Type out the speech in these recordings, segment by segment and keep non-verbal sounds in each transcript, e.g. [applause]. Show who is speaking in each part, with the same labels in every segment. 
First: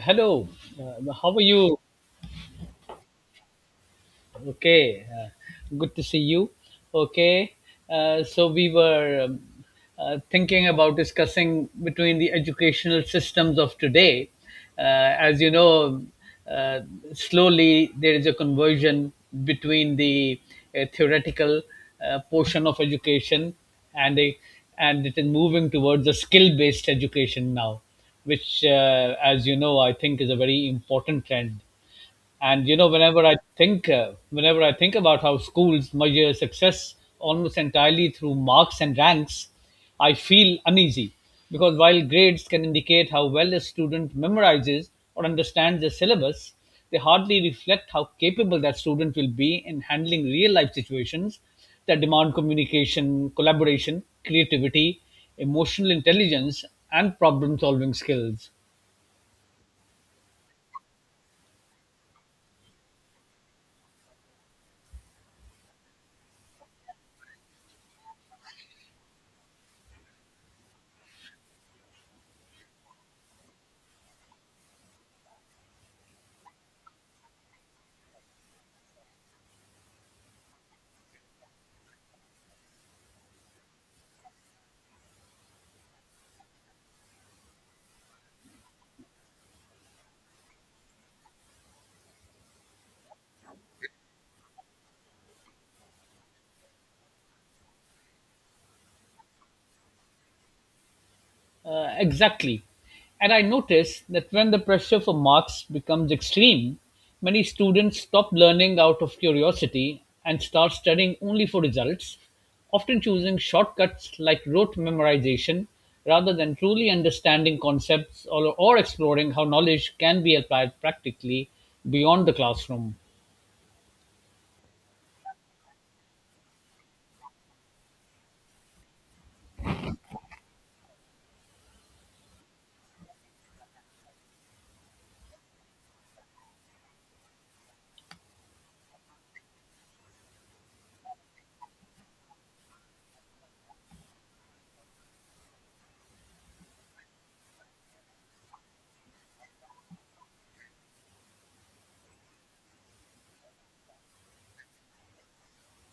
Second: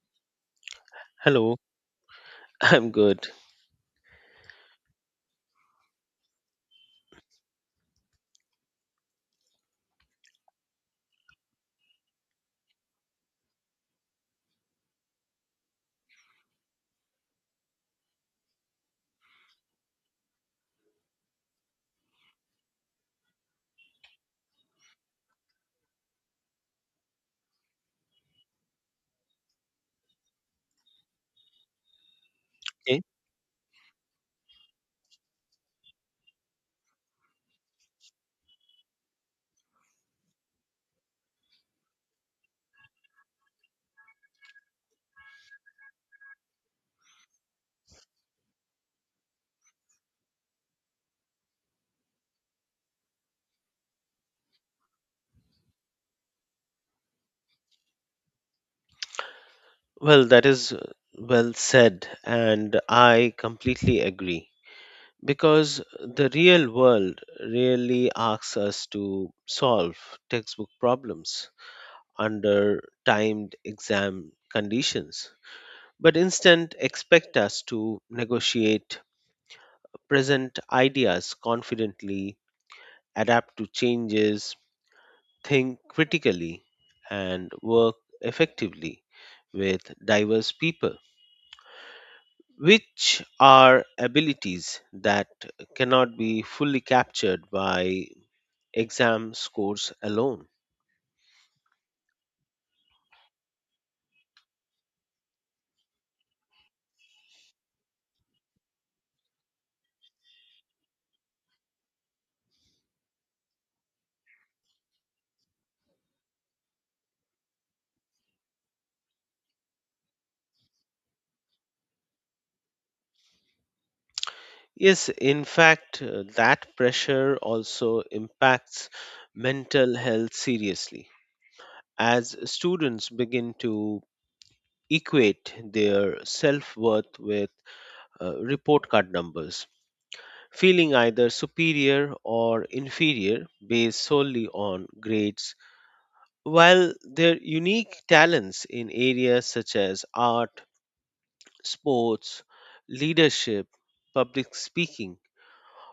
Speaker 1: Hello, how are
Speaker 2: Hello,
Speaker 1: you?
Speaker 2: [laughs] I'm good.
Speaker 1: Okay, good to see you. Okay, so we were thinking about discussing between the educational systems of today. As you know, uh, slowly there is a conversion between the theoretical portion of education and a, and it is moving towards a skill-based education now, which, as you know, I think is a very important trend. And you know
Speaker 2: Okay.
Speaker 1: whenever think uh, I think about how schools measure success almost entirely through marks and ranks, I feel uneasy, because while grades can indicate how well a student memorizes or understands the syllabus, they hardly reflect how capable that student will be in handling real life situations that demand communication, collaboration, creativity, emotional intelligence, and problem solving skills.
Speaker 2: Well, that is well said, and I completely agree. Because the real world really asks us to solve textbook problems under timed exam conditions, but instead expect us to negotiate present ideas confidently, adapt to changes, think critically, and work effectively with diverse people which are abilities that cannot be fully captured by exam scores alone.
Speaker 1: Exactly. And I noticed that when the pressure for marks becomes extreme, many students stop learning out of curiosity and start studying only for results, often choosing shortcuts like rote memorization rather than truly understanding concepts or exploring how knowledge can be applied practically beyond the classroom.
Speaker 2: Yes, in fact, that pressure also impacts mental health seriously as students begin to equate their self worth with report card numbers, feeling either superior or inferior based solely on grades while their unique talents in areas such as art, sports, leadership, public speaking,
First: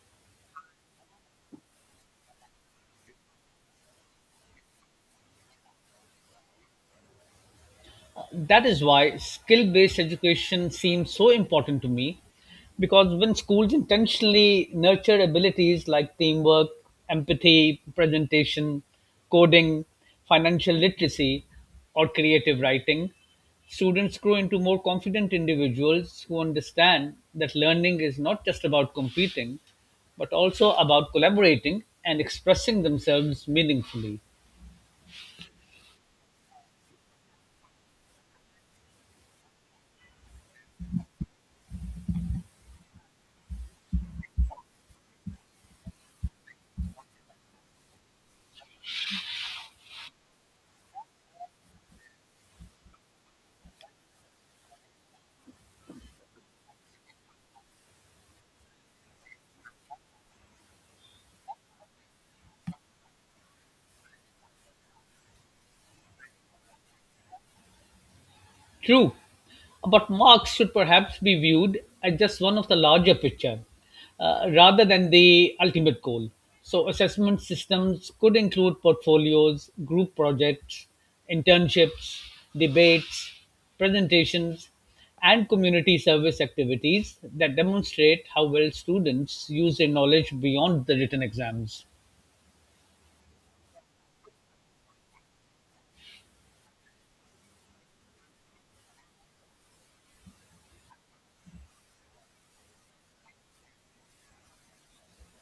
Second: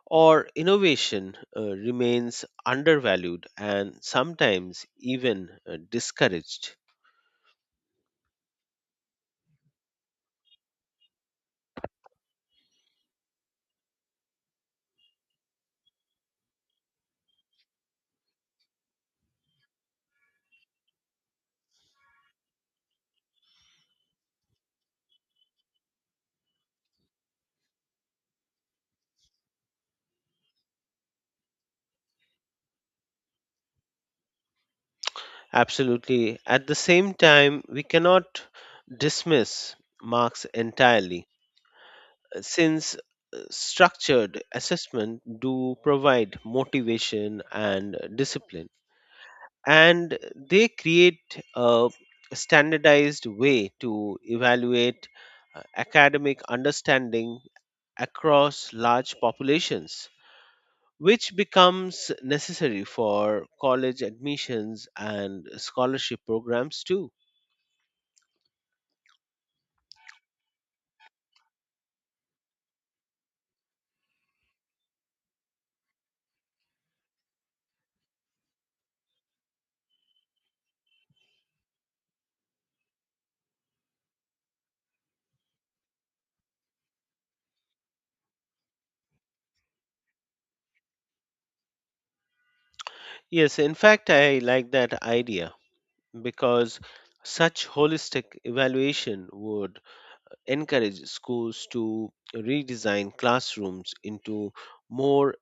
Speaker 2: or innovation remains undervalued and sometimes even discouraged.
Speaker 1: That is why skill based education seems so important to me, because when schools intentionally nurture abilities like teamwork, empathy, presentation, coding, financial literacy, or creative writing, students grow into more confident individuals who understand that learning is not just about competing, but also about collaborating and expressing themselves meaningfully.
Speaker 2: Absolutely. At the same time, we cannot dismiss marks entirely since structured assessment do provide motivation and discipline and they create a standardized way to evaluate academic understanding across large populations which becomes necessary for college admissions and scholarship programs too.
Speaker 1: True, but Marx should perhaps be viewed as just one of the larger picture, rather than the ultimate goal. So, assessment systems could include portfolios, group projects, internships, debates, presentations, and community service activities that demonstrate how well students use their knowledge beyond the written exams.
Speaker 2: Yes, in fact, I like that idea because such holistic evaluation would encourage schools to redesign classrooms into more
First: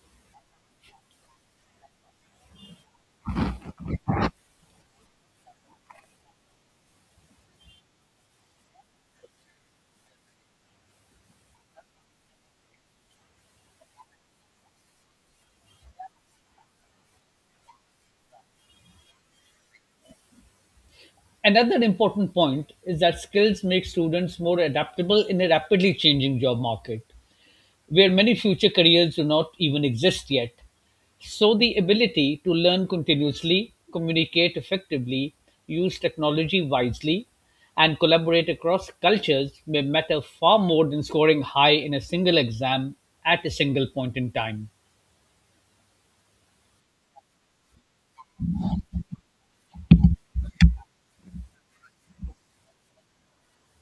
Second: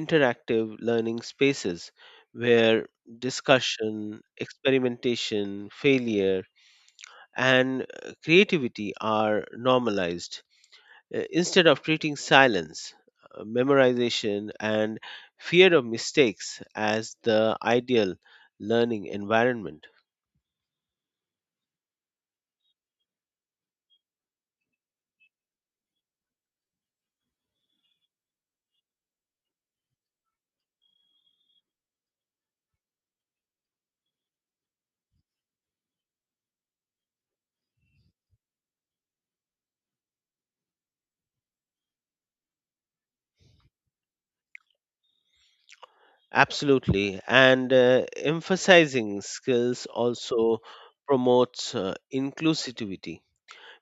Speaker 2: interactive learning spaces where discussion, experimentation, failure, and creativity are normalized, instead of treating silence, memorization, and fear of mistakes as the ideal learning environment.
Speaker 1: Another important point is that skills make students more adaptable in a rapidly changing job market, where many future careers do not even exist yet. So, the ability to learn continuously, communicate effectively, use technology wisely, and collaborate across cultures may matter far more than scoring high in a single exam at a single point in time.
Speaker 2: Absolutely. And emphasizing skills also promotes inclusivity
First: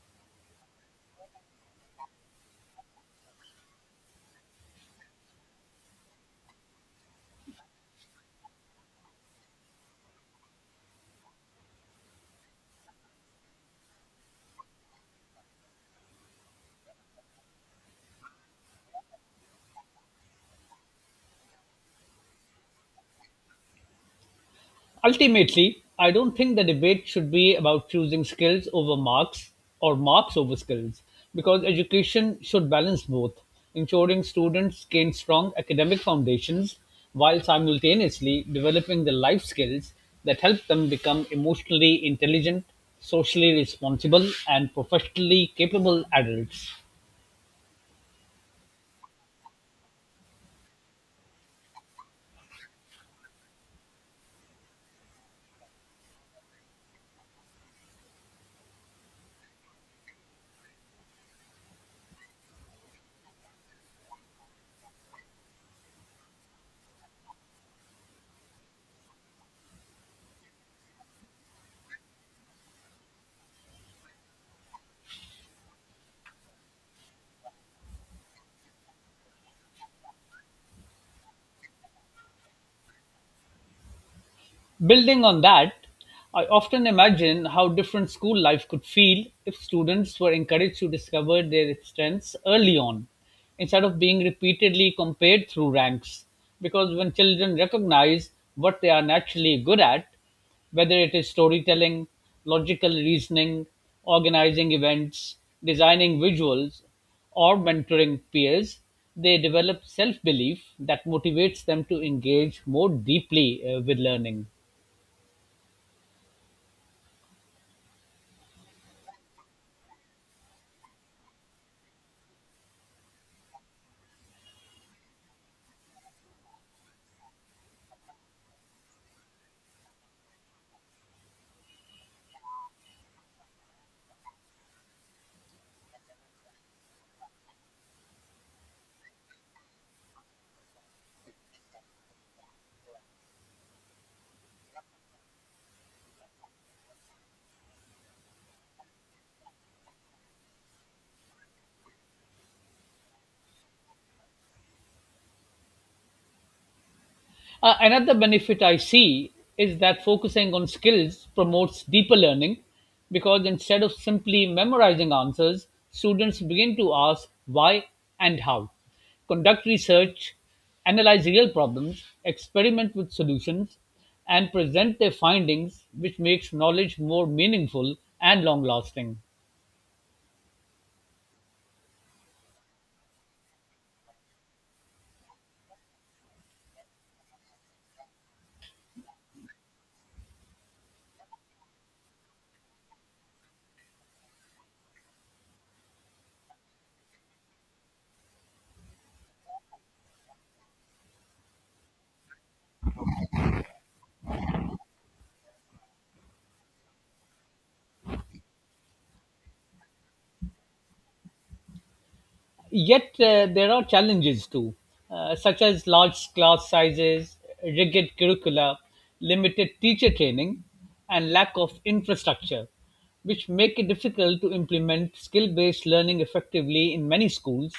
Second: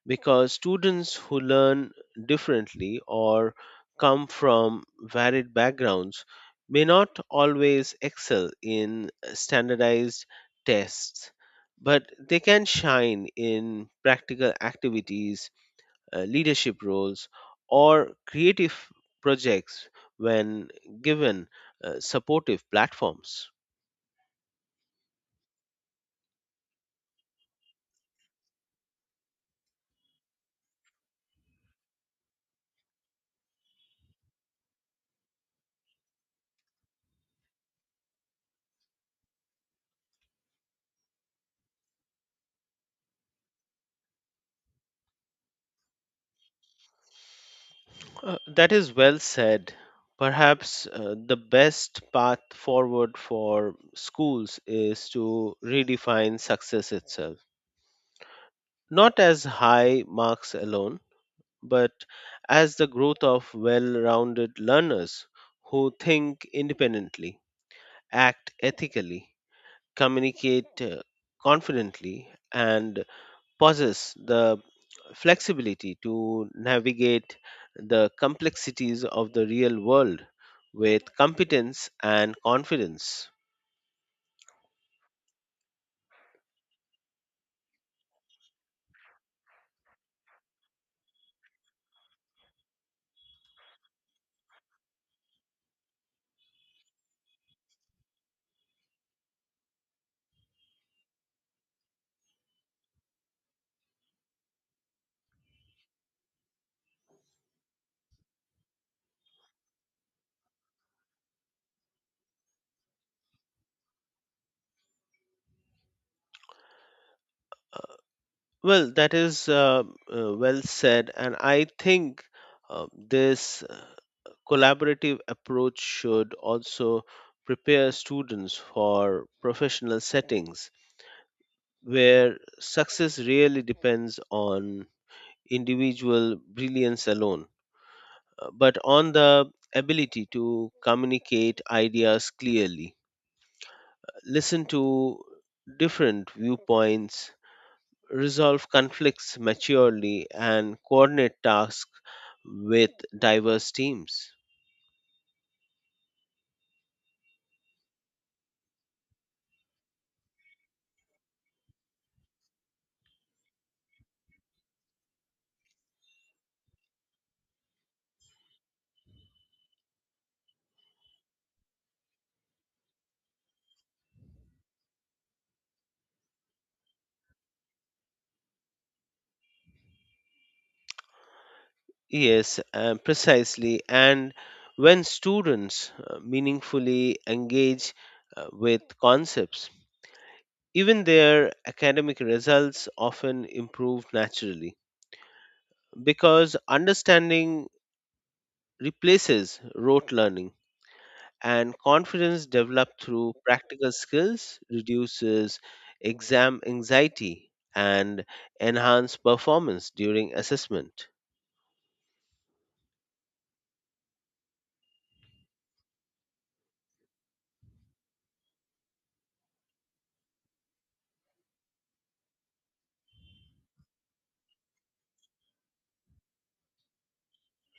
Speaker 2: because students who learn differently or come from varied backgrounds may not always excel in standardized tests, but they can shine in practical activities, leadership roles, or creative projects when given supportive platforms.
Speaker 1: Ultimately, I don't think the debate should be about choosing skills over marks or marks over skills, because education should balance both, ensuring students gain strong academic foundations while simultaneously developing the life skills that help them become emotionally intelligent, socially responsible, and professionally capable adults.
Speaker 2: That is well said. Perhaps the best path forward for schools is to redefine success itself, not as high marks alone, but as the growth of well rounded learners who think independently, act ethically, communicate confidently, and possess the flexibility to navigate the complexities of the real world with competence and confidence.
Speaker 1: Building on that, I often imagine how different school life could feel if students were encouraged to discover their strengths early on, instead of being repeatedly compared through ranks. Because when children recognize what they are naturally good at, whether it is storytelling, logical reasoning, organizing events, designing visuals, or mentoring peers, they develop self belief that motivates them to engage more deeply with learning.
Speaker 2: Well, that is well said, and I think this collaborative approach should also prepare students for professional settings where success really depends on individual brilliance alone, but on the ability to communicate ideas clearly, listen to different viewpoints, resolve conflicts maturely, and coordinate tasks with diverse teams.
Speaker 1: Another benefit I see is that focusing on skills promotes deeper learning, because instead of simply memorizing answers, students begin to ask why and how, conduct research, analyze real problems, experiment with solutions, and present their findings, which makes knowledge more meaningful and long lasting.
Speaker 2: Yes, precisely. And when students meaningfully engage with concepts, even their academic results often improve naturally because understanding replaces rote learning and confidence developed through practical skills reduces exam anxiety and enhance performance during assessment.
Speaker 1: Yet there are challenges too, such as large class sizes, rigid curricula, limited teacher training, and lack of infrastructure, which make it difficult to implement skill based learning effectively in many schools,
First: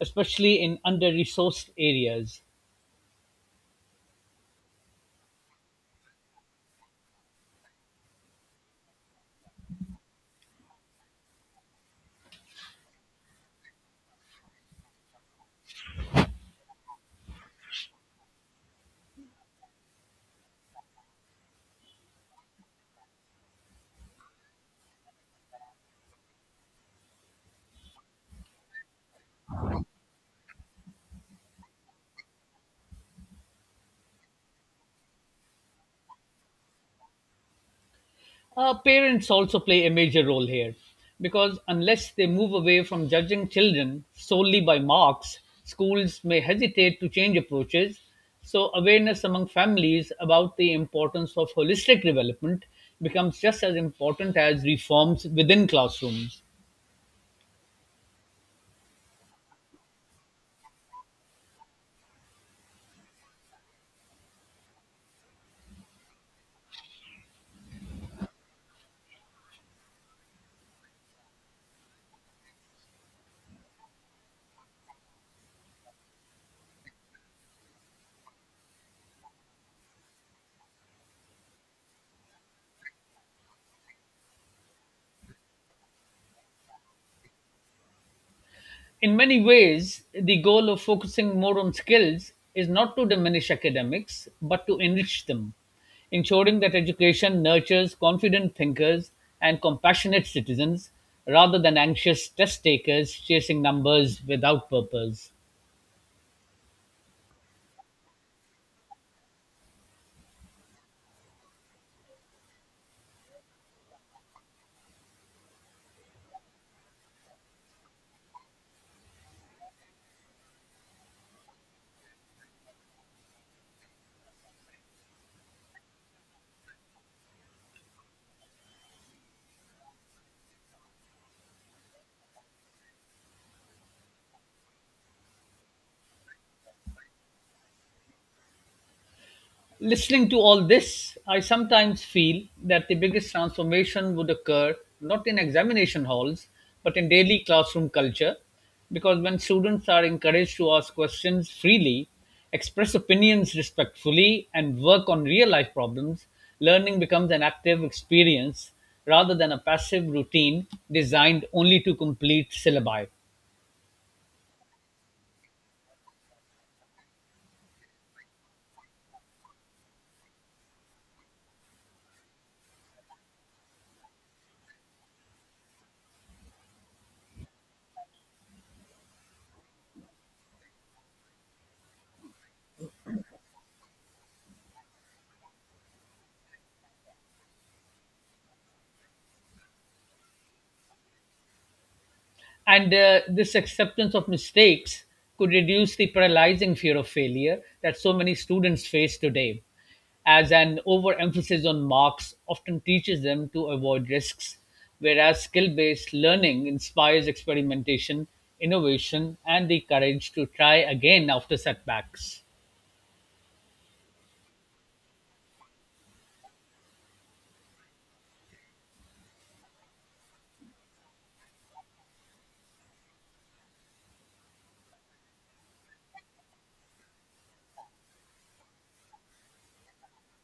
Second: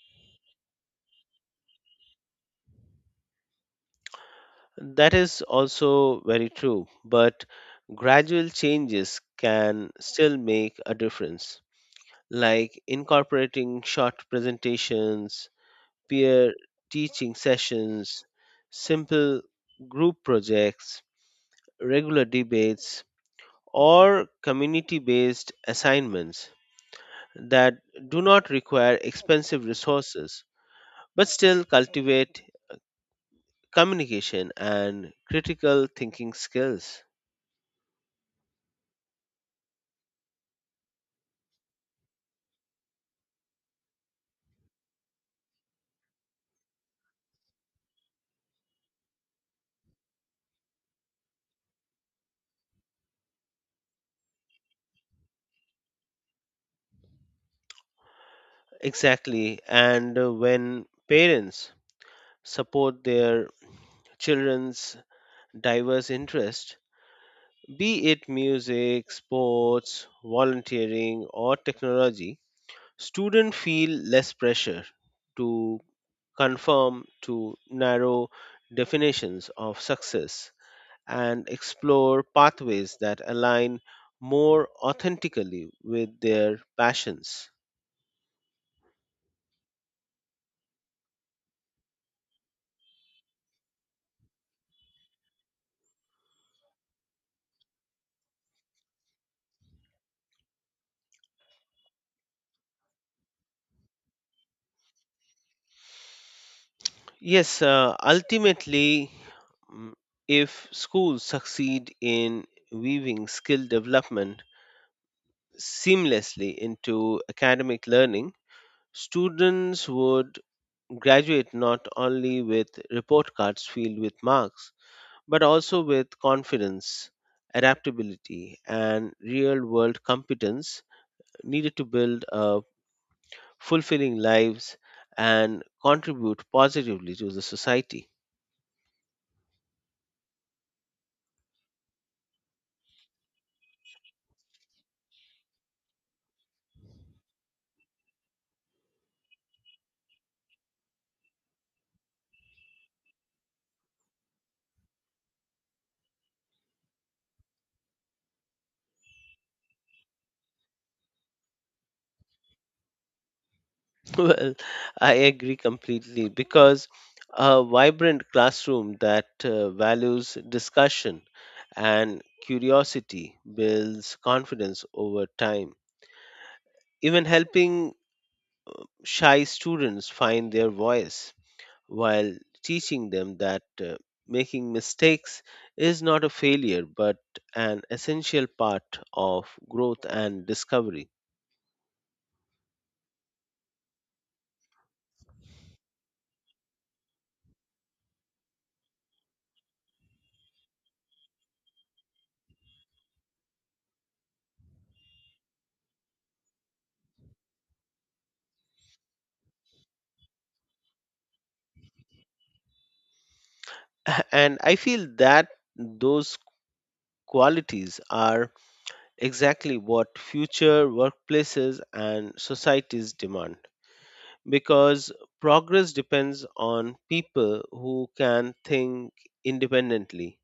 Speaker 1: especially in under resourced areas.
Speaker 2: That is also very true, but gradual changes can still make a difference, like incorporating short presentations, peer teaching sessions, simple group projects, regular debates, or community based assignments that do not require expensive resources but still cultivate communication and critical thinking skills.
Speaker 1: Parents also play a major role here, because unless they move away from judging children solely by marks, schools may hesitate to change approaches. So, awareness among families about the importance of holistic development becomes just as important as reforms within classrooms.
Speaker 2: Exactly. And when parents support their children's diverse interests, be it music, sports, volunteering, or technology, students feel less pressure to conform to narrow definitions of success and explore pathways that align more authentically with their passions.
Speaker 1: In many ways, the goal of focusing more on skills is not to diminish academics, but to enrich them, ensuring that education nurtures confident thinkers and compassionate citizens rather than anxious test takers chasing numbers without purpose.
Speaker 2: Yes, ultimately, mm, if schools succeed in weaving skill development seamlessly into academic learning, students would graduate not only with report cards filled with marks, but also with confidence, adaptability, and real world competence needed to build fulfilling lives and contribute positively to the society.
Speaker 1: Listening to all this, I sometimes feel that the biggest transformation would occur not in examination halls, but in daily classroom culture, because when students are encouraged to ask questions freely, express opinions respectfully, and work on real life problems, learning becomes an active experience rather than a passive routine designed only to complete syllabi.
Speaker 2: [laughs] Well, I agree completely because a vibrant classroom that values discussion and curiosity builds confidence over time, even helping shy students find their voice while teaching them that making mistakes is not a failure but an essential part of growth and discovery.
Speaker 1: And this acceptance of mistakes could reduce the paralyzing fear of failure that so many students face today, as an overemphasis on marks often teaches them to avoid risks, whereas skill based learning inspires experimentation, innovation, and the courage to try again after setbacks.
Speaker 2: [laughs] And I feel that those qualities are exactly what future workplaces and societies demand because progress depends on people who can think independently,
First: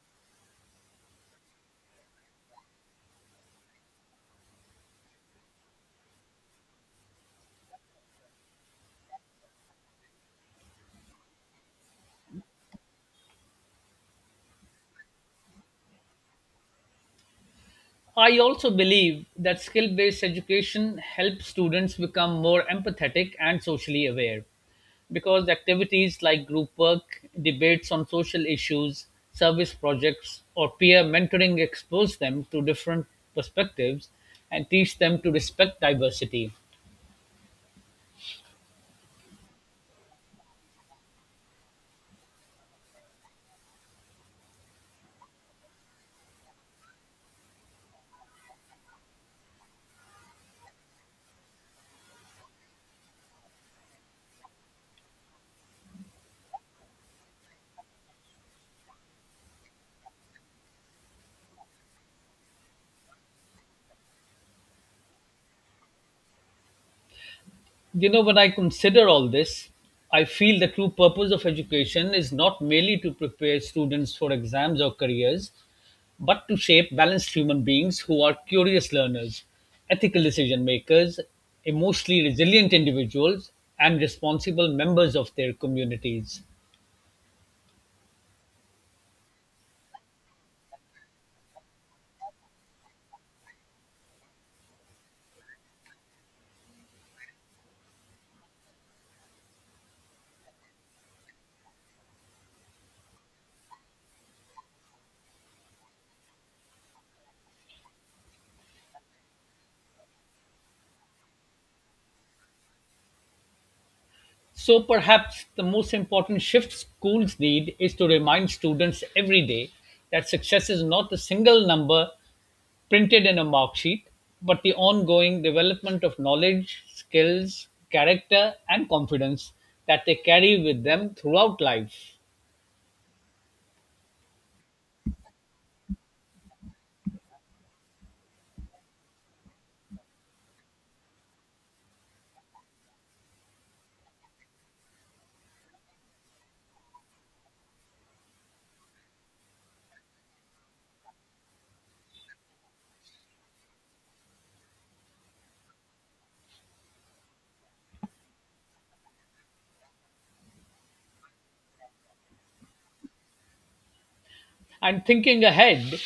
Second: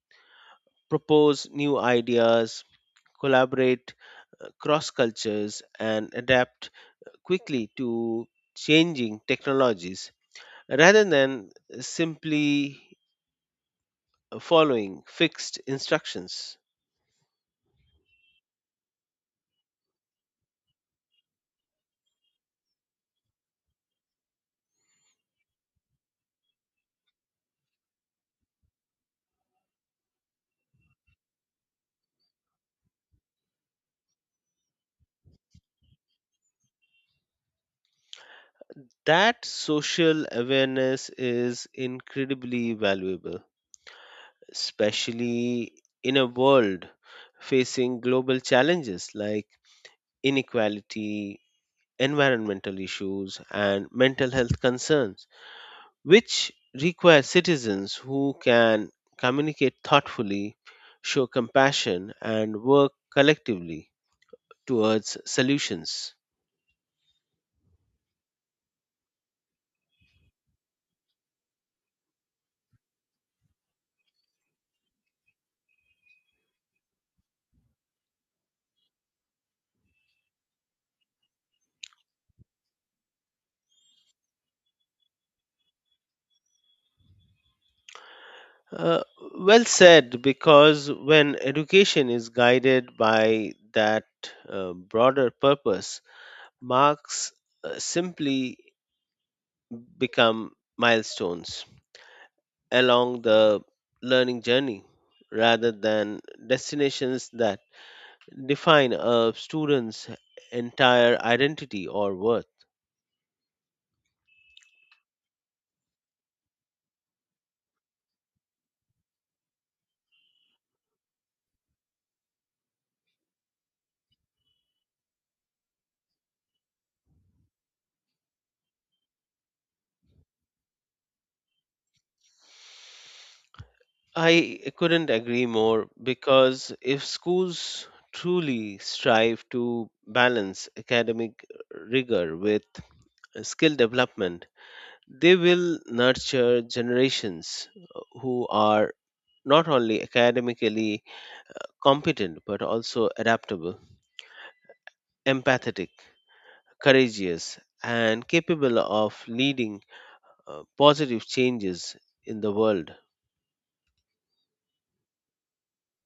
Speaker 2: propose new ideas, collaborate cross cultures, and adapt quickly to changing technologies rather than simply following fixed instructions.
Speaker 1: I also believe that skill based education helps students become more empathetic and socially aware, because activities like group work, debates on social issues, service projects, or peer mentoring expose them to different perspectives and teach them to respect diversity.
Speaker 2: That social awareness is incredibly valuable, especially in a world facing global challenges like inequality, environmental issues, and mental health concerns, which require citizens who can communicate thoughtfully, show compassion, and work collectively towards solutions.
Speaker 1: You know, when I consider all this, I feel the true purpose of education is not merely to prepare students for exams or careers, but to shape balanced human beings who are curious learners, ethical decision makers, emotionally resilient individuals, and responsible members of their communities.
Speaker 2: Uh, well said, because when education is guided by that broader purpose, marks simply become milestones along the learning journey rather than destinations that define a student's entire identity or worth.
Speaker 1: So, perhaps the most important shift schools need is to remind students every day that success is not a single number printed in a mark sheet, but the ongoing development of knowledge, skills, character, and confidence that they carry with them throughout life.
Speaker 2: I couldn't agree more because if schools truly strive to balance academic rigor with skill development, they will nurture generations who are not only academically competent but also adaptable, empathetic, courageous, and capable of leading positive changes in the world.
Speaker 1: And thinking ahead,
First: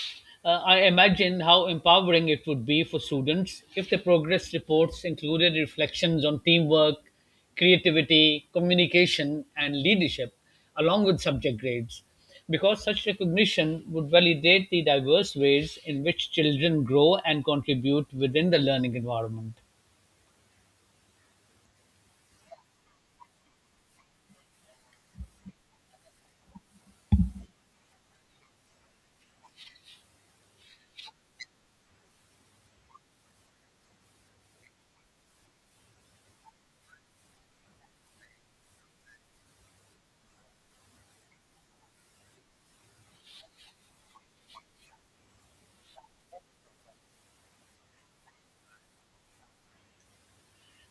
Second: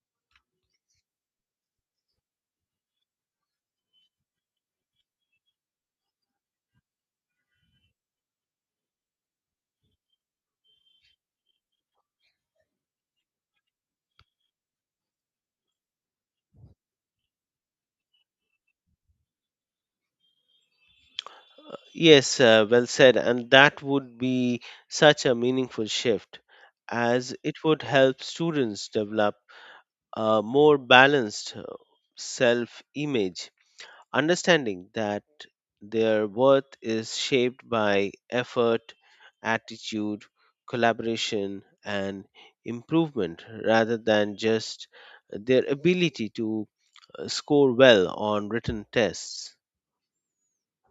Speaker 1: I imagine how empowering it would be for students if the progress reports included reflections on teamwork, creativity, communication, and leadership, along with subject grades, because such recognition would validate the diverse ways in which children grow and contribute within the learning environment.
Speaker 2: Yes, well said. And that would be such a meaningful shift as it would help students develop a more balanced self image understanding that their worth is shaped by effort, attitude, collaboration, and improvement rather than just their ability to score well on written tests.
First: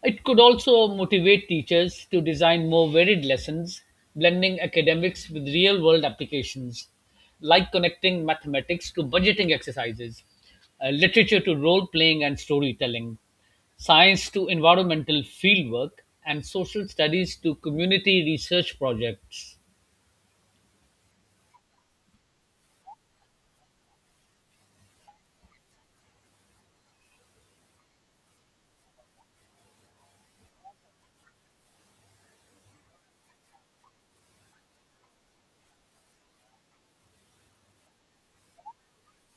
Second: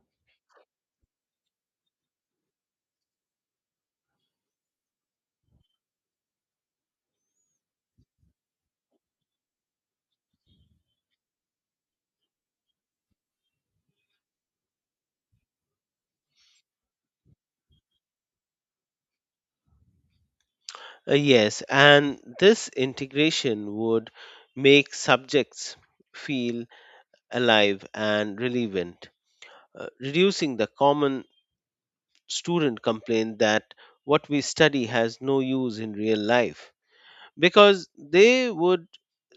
Speaker 1: It could also motivate teachers to design more varied lessons, blending academics with real world applications, like connecting mathematics to budgeting exercises, literature to role playing and storytelling, science to environmental fieldwork, and social studies to community research projects.
Speaker 2: Yes, and this integration would make subjects feel alive and relevant, reducing the common student complaint that what we study has no use in real life, because they would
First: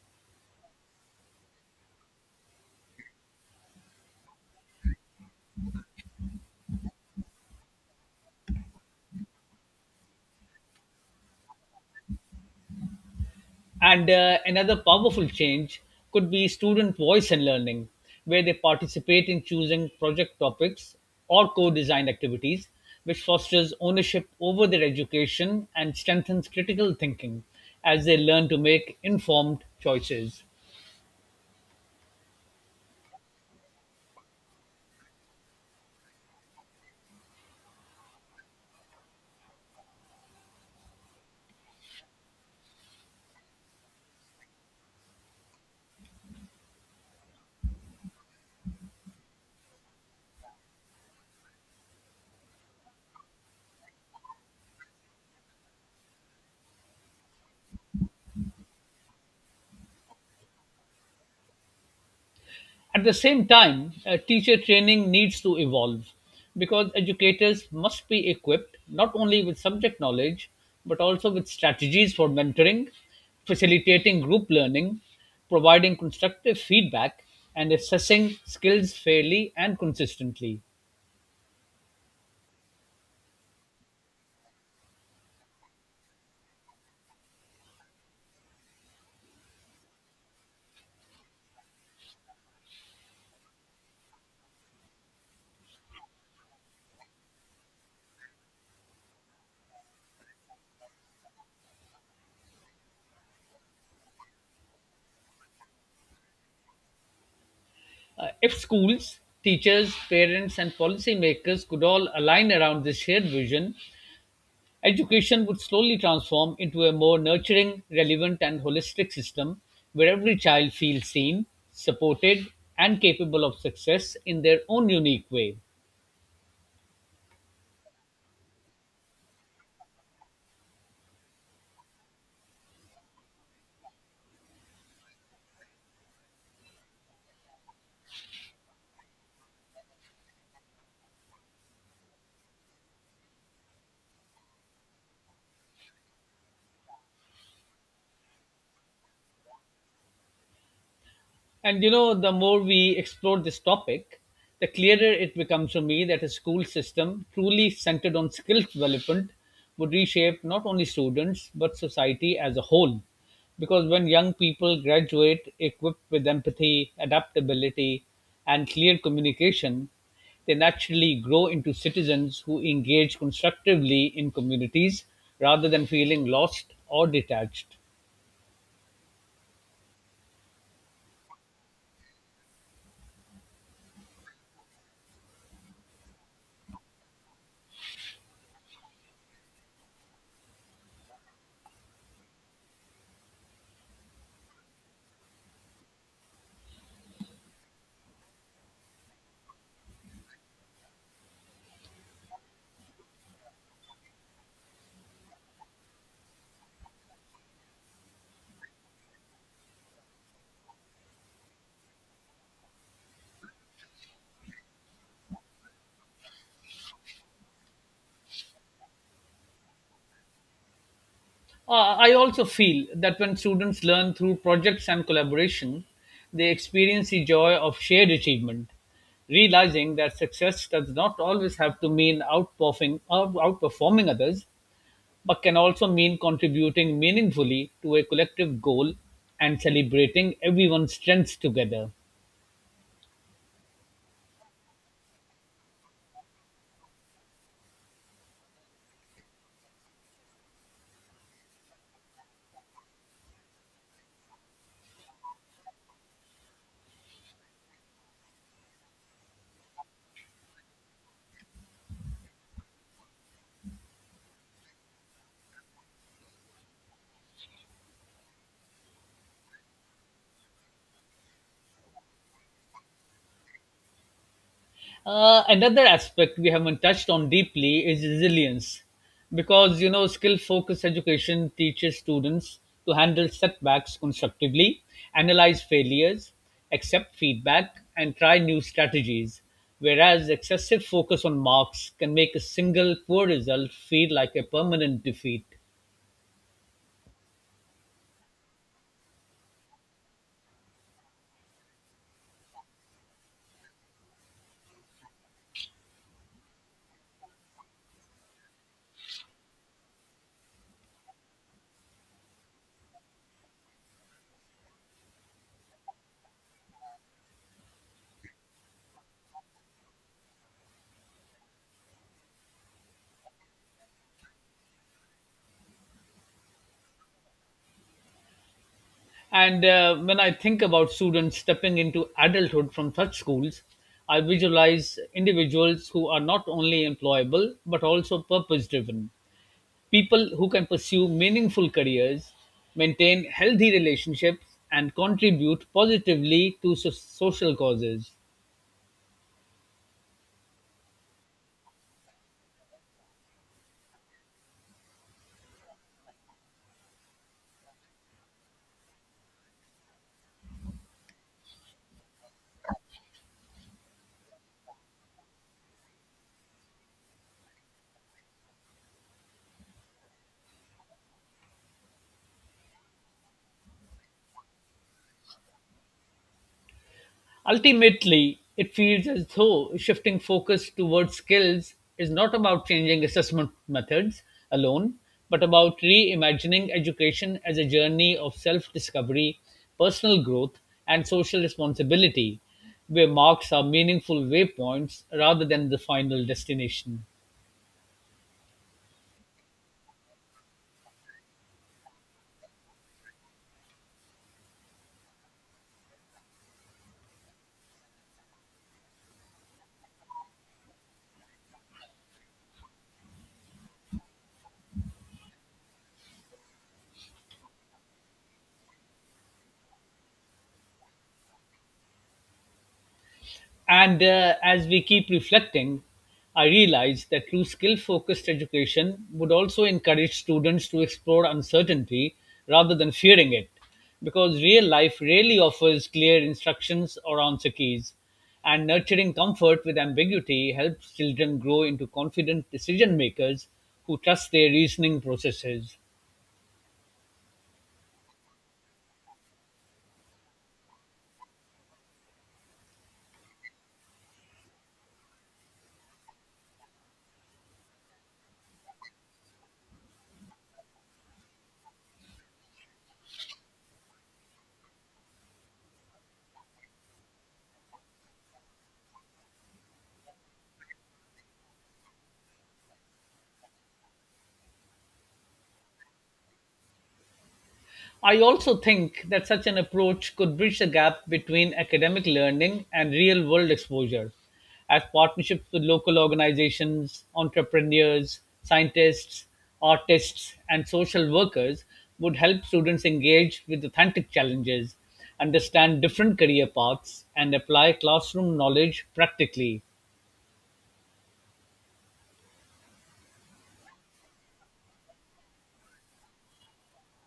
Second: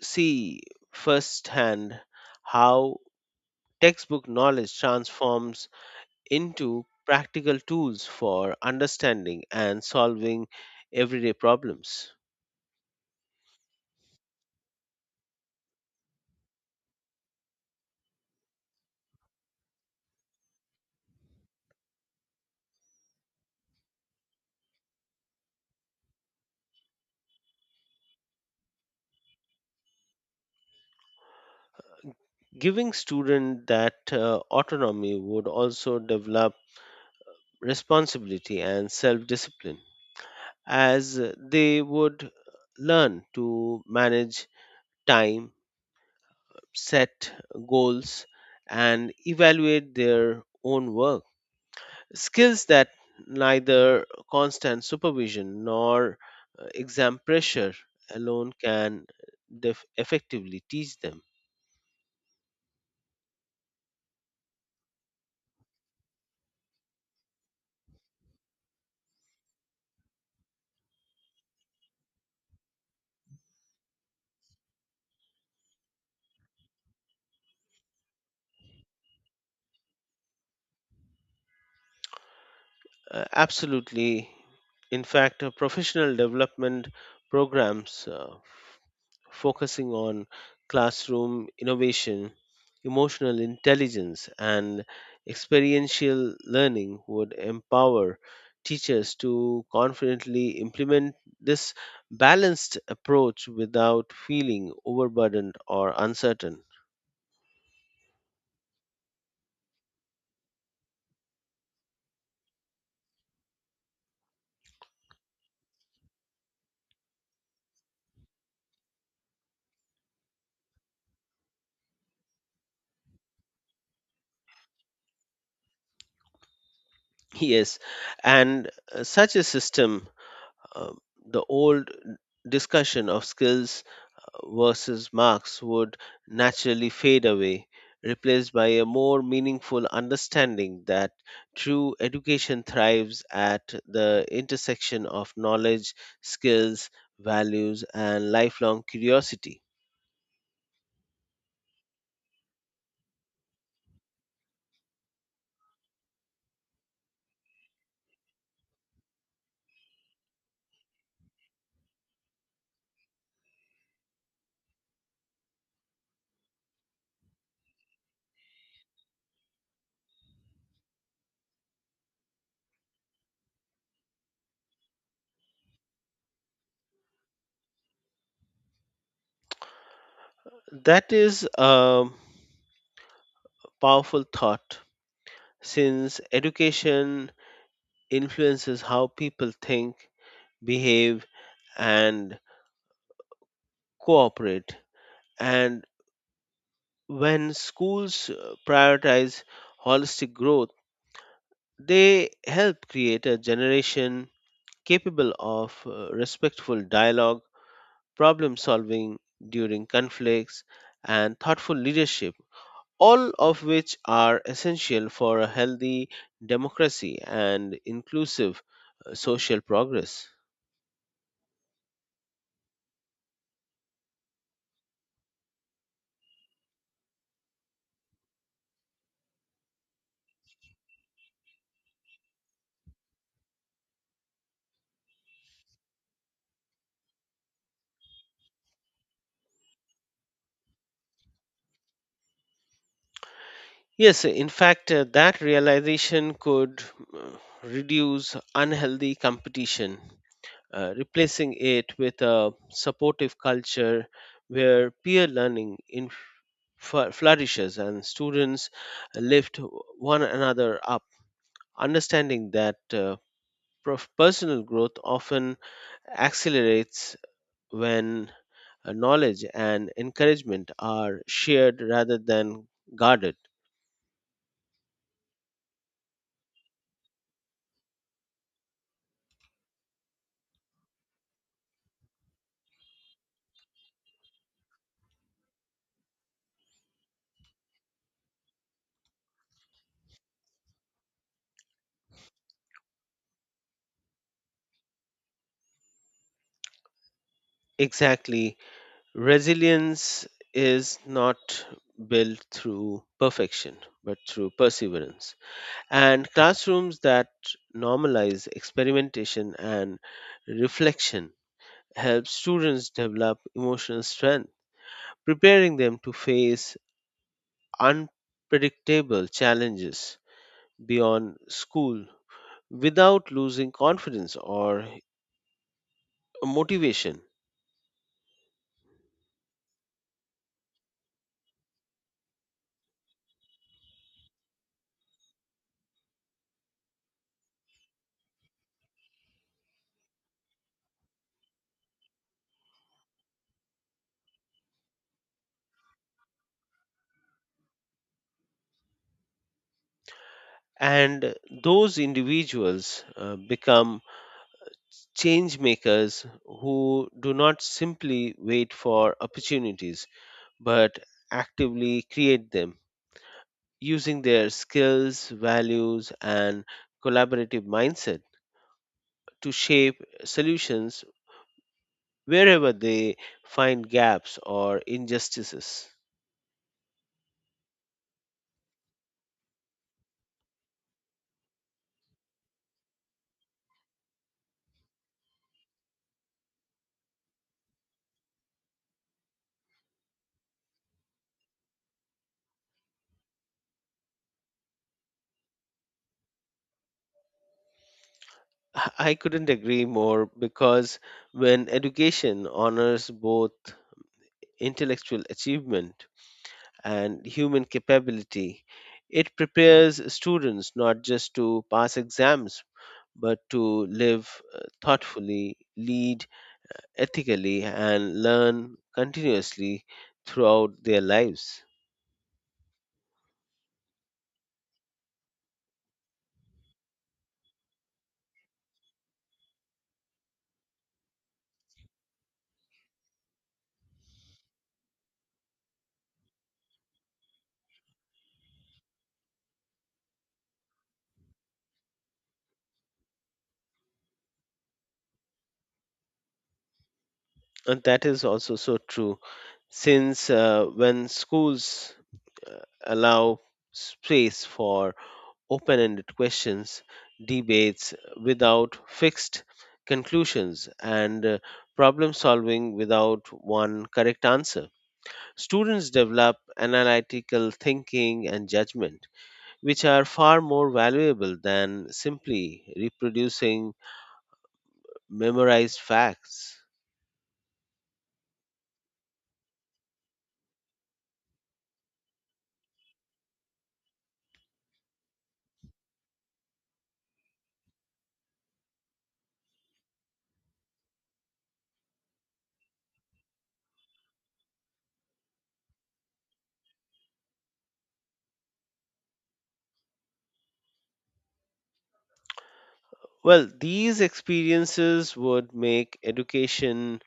Speaker 2: see firsthand how textbook knowledge transforms into practical tools for understanding and solving everyday problems.
Speaker 1: And another powerful change could be student voice and learning, where they participate in choosing project topics or co design activities, which fosters ownership over their education and strengthens critical thinking as they learn to make informed choices.
Speaker 2: Giving students that autonomy would also develop responsibility and self discipline as they would learn to manage time, set goals, and evaluate their own work. Skills that neither constant supervision nor exam pressure alone can effectively teach them.
Speaker 1: At the same time, teacher training needs to evolve, because educators must be equipped not only with subject knowledge but also with strategies for mentoring, facilitating group learning, providing constructive feedback, and assessing skills fairly and consistently.
Speaker 2: Absolutely. In fact, professional development programs focusing on classroom innovation, emotional intelligence, and experiential learning would empower teachers to confidently implement this balanced approach without feeling overburdened or uncertain.
Speaker 1: If schools, teachers, parents, and policymakers could all align around this shared vision, education would slowly transform into a more nurturing, relevant, and holistic system where every child feels seen, supported, and capable of success in their own unique way.
Speaker 2: [laughs] Yes, and such a system, uh, the old discussion of skills versus Marx would naturally fade away, replaced by a more meaningful understanding that true education thrives at the intersection of knowledge, skills, values, and lifelong curiosity.
Speaker 1: And you know, the more we explore this topic, the clearer it becomes to me that a school system truly centered on skill development would reshape not only students but society as a whole. Because when young people graduate equipped with empathy, adaptability, and clear communication, they naturally grow into citizens who engage constructively in communities rather than feeling lost or detached.
Speaker 2: That is a powerful thought since education influences how people think, behave, and cooperate, and when schools prioritize holistic growth, they help create a generation capable of respectful dialogue, problem solving during conflicts, and thoughtful leadership, all of which are essential for a healthy democracy and inclusive social progress.
Speaker 1: I also feel that when students learn through projects and collaboration, they experience the joy of shared achievement, realizing that success does not always have to mean outperforming others, but can also mean contributing meaningfully to a collective goal and celebrating everyone's strengths together.
Speaker 2: Yes, in fact, that realization could uh, reduce unhealthy competition, replacing it with a supportive culture where peer learning flourishes and students lift one another up, understanding that personal growth often accelerates when knowledge and encouragement are shared rather than guarded.
Speaker 1: Another aspect we haven't touched on deeply is resilience, because you know skill-focused education teaches students to handle setbacks constructively, analyze failures, accept feedback, and try new strategies, whereas excessive focus on marks can make a single poor result feel like a permanent defeat.
Speaker 2: Exactly, resilience is not built through perfection but through perseverance, and classrooms that normalize experimentation and reflection help students develop emotional strength, preparing them to face unpredictable challenges beyond school without losing confidence or motivation.
Speaker 1: And when I think about students stepping into adulthood from such schools, I visualize individuals who are not only employable but also purpose driven. People who can pursue meaningful careers, maintain healthy relationships, and contribute positively to social causes.
Speaker 2: And those individuals become change makers who do not simply wait for opportunities but actively create them using their skills, values, and collaborative mindset to shape solutions wherever they find gaps or injustices.
Speaker 1: Ultimately, it feels as though shifting focus towards skills is not about changing assessment methods alone, but about reimagining education as a journey of self discovery, personal growth, and social responsibility, where marks are meaningful waypoints rather than the final destination.
Speaker 2: [laughs] I couldn't agree more because when education honors both intellectual achievement and human capability, it prepares students not just to pass exams but to live thoughtfully, lead ethically, and learn continuously throughout their lives.
Speaker 1: And as we keep reflecting, I realize that through skill focused education would also encourage students to explore uncertainty rather than fearing it, because real life rarely offers clear instructions or answer keys. And nurturing comfort with ambiguity helps children grow into confident decision makers who trust their reasoning processes.
Speaker 2: And that is also so true since when schools uh, allow space for open ended questions, debates without fixed conclusions, and problem solving without one correct answer, students develop analytical thinking and judgment, which are far more valuable than simply reproducing memorized facts.
Speaker 1: I also think that such an approach could bridge the gap between academic learning and real world exposure, as partnerships with local organizations, entrepreneurs, scientists, artists, and social workers would help students engage with authentic challenges, understand different career paths, and apply classroom knowledge practically.
Speaker 2: Well, these experiences would make education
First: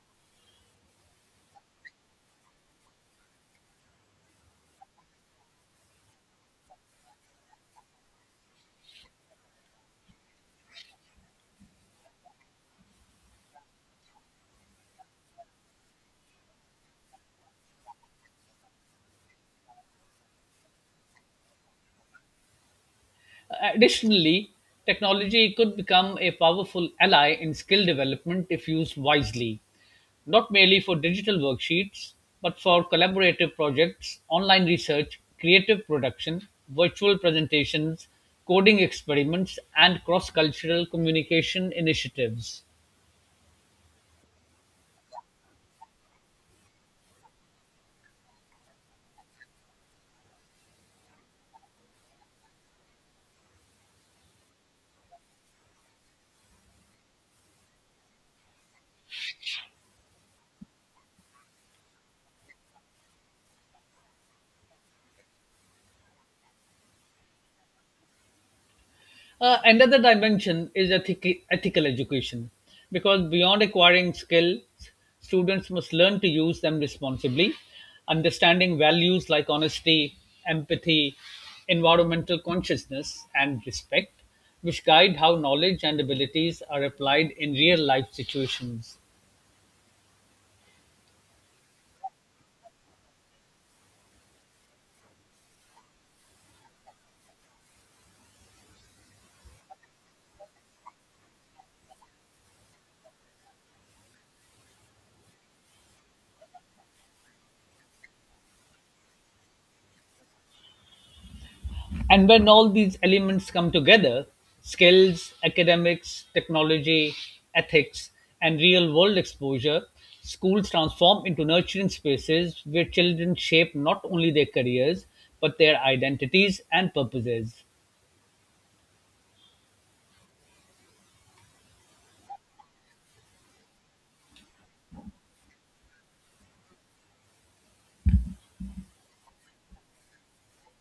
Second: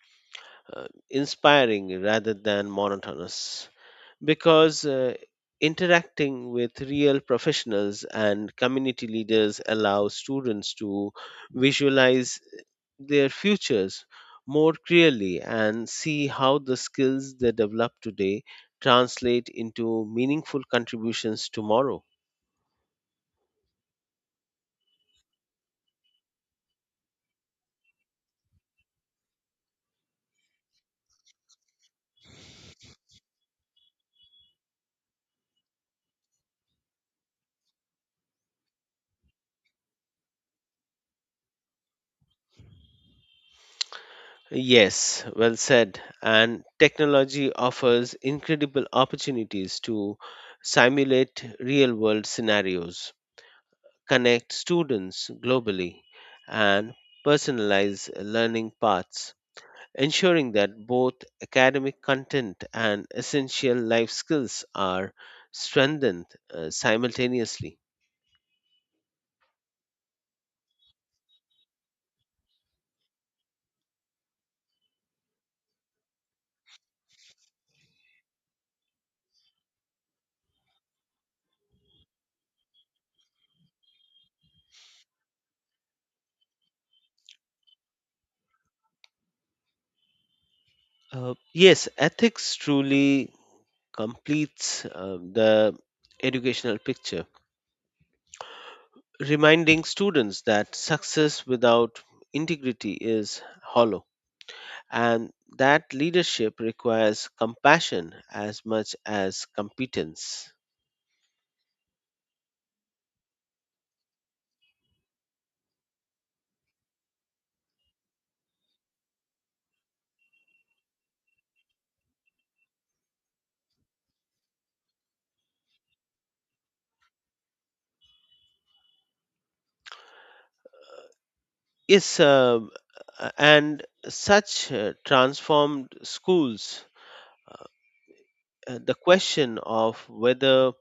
Speaker 2: inspiring rather than monotonous because interacting with real professionals and community leaders allows students to visualize their futures more clearly and see how the skills they develop today translate into meaningful contributions tomorrow.
Speaker 1: Additionally, technology could become a powerful ally in skill development if used wisely, not merely for digital worksheets, but for collaborative projects, online research, creative production, virtual presentations, coding experiments, and cross cultural communication initiatives.
Speaker 2: Yes, well said. And technology offers incredible opportunities to simulate real world scenarios, connect students globally, and personalize learning paths, ensuring that both academic content and essential life skills are strengthened simultaneously.
Speaker 1: Another dimension is ethical education, because beyond acquiring skills, students must learn to use them responsibly, understanding values like honesty, empathy, environmental consciousness, and respect, which guide how knowledge and abilities are applied in real life situations.
Speaker 2: Yes, ethics truly completes the educational picture, reminding students that success without integrity is hollow and that leadership requires compassion as much as competence.
Speaker 1: And when all these elements come together, skills, academics, technology, ethics, and real world exposure, schools transform into nurturing spaces where children shape not only their careers but their identities and purposes.
Speaker 2: Yes, and such transformed schools, the question of whether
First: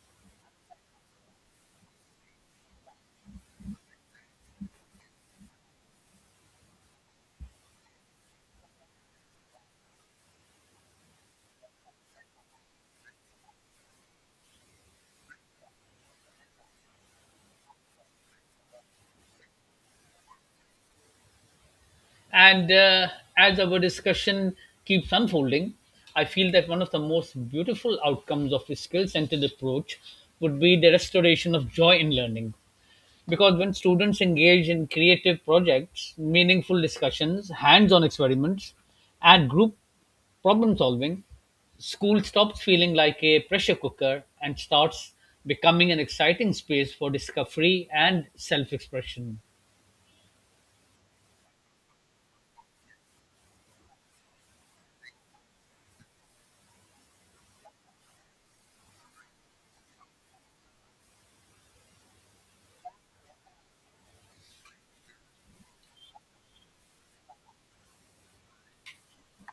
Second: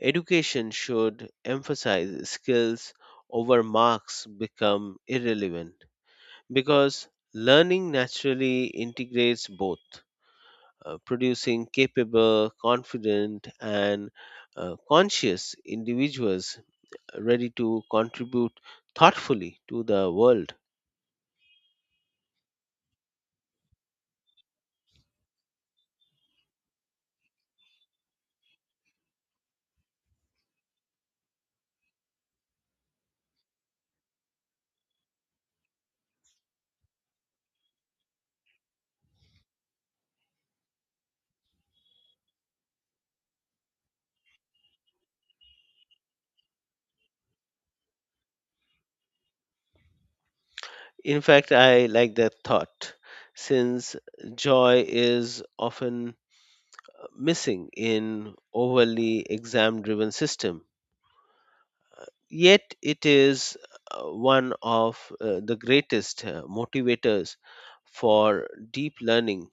Speaker 2: education should emphasize skills over marks become irrelevant because learning naturally integrates both, producing capable, confident, and conscious individuals ready to contribute thoughtfully to the world.
Speaker 1: And as our discussion keeps unfolding, I feel that one of the most beautiful outcomes of a skill centered approach would be the restoration of joy in learning, because when students engage in creative projects, meaningful discussions, hands on experiments, and group problem solving, school stops feeling like a pressure cooker and starts becoming an exciting space for discovery and self expression.
Speaker 2: In fact, I like that thought since joy is often missing in overly exam driven system, yet it is one of the greatest motivators for deep learning,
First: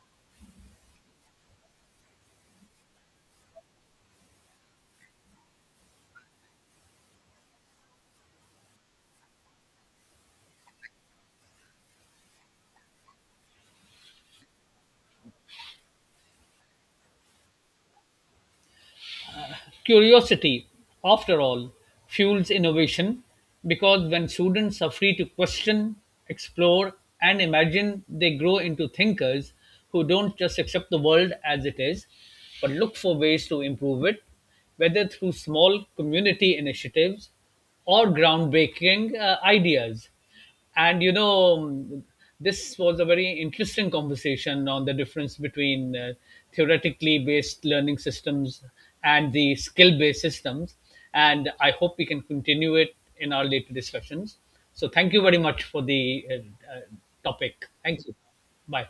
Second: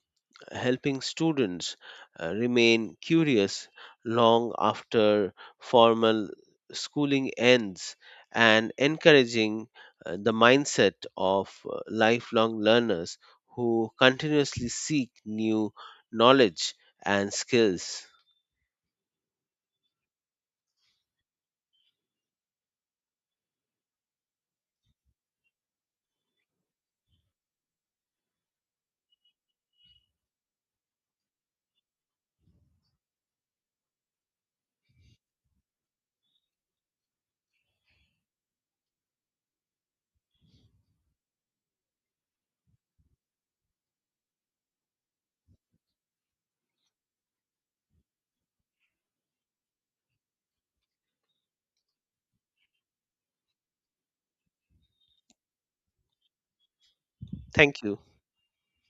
Speaker 2: helping students remain curious long after formal schooling ends and encouraging the mindset of lifelong learners who continuously seek new knowledge and skills.
Speaker 1: Curiosity, after all, fuels innovation, because when students are free to question, explore, and imagine, they grow into thinkers who don't just accept the world as it is, but look for ways to improve it, whether through small community initiatives or groundbreaking ideas. And this was a very interesting conversation on the difference between theoretically based learning systems and the skill based systems. And I hope we can continue it in our later discussions. So, thank you very much for the uh, topic.
Speaker 2: Thank you.
Speaker 1: Thank you. Bye.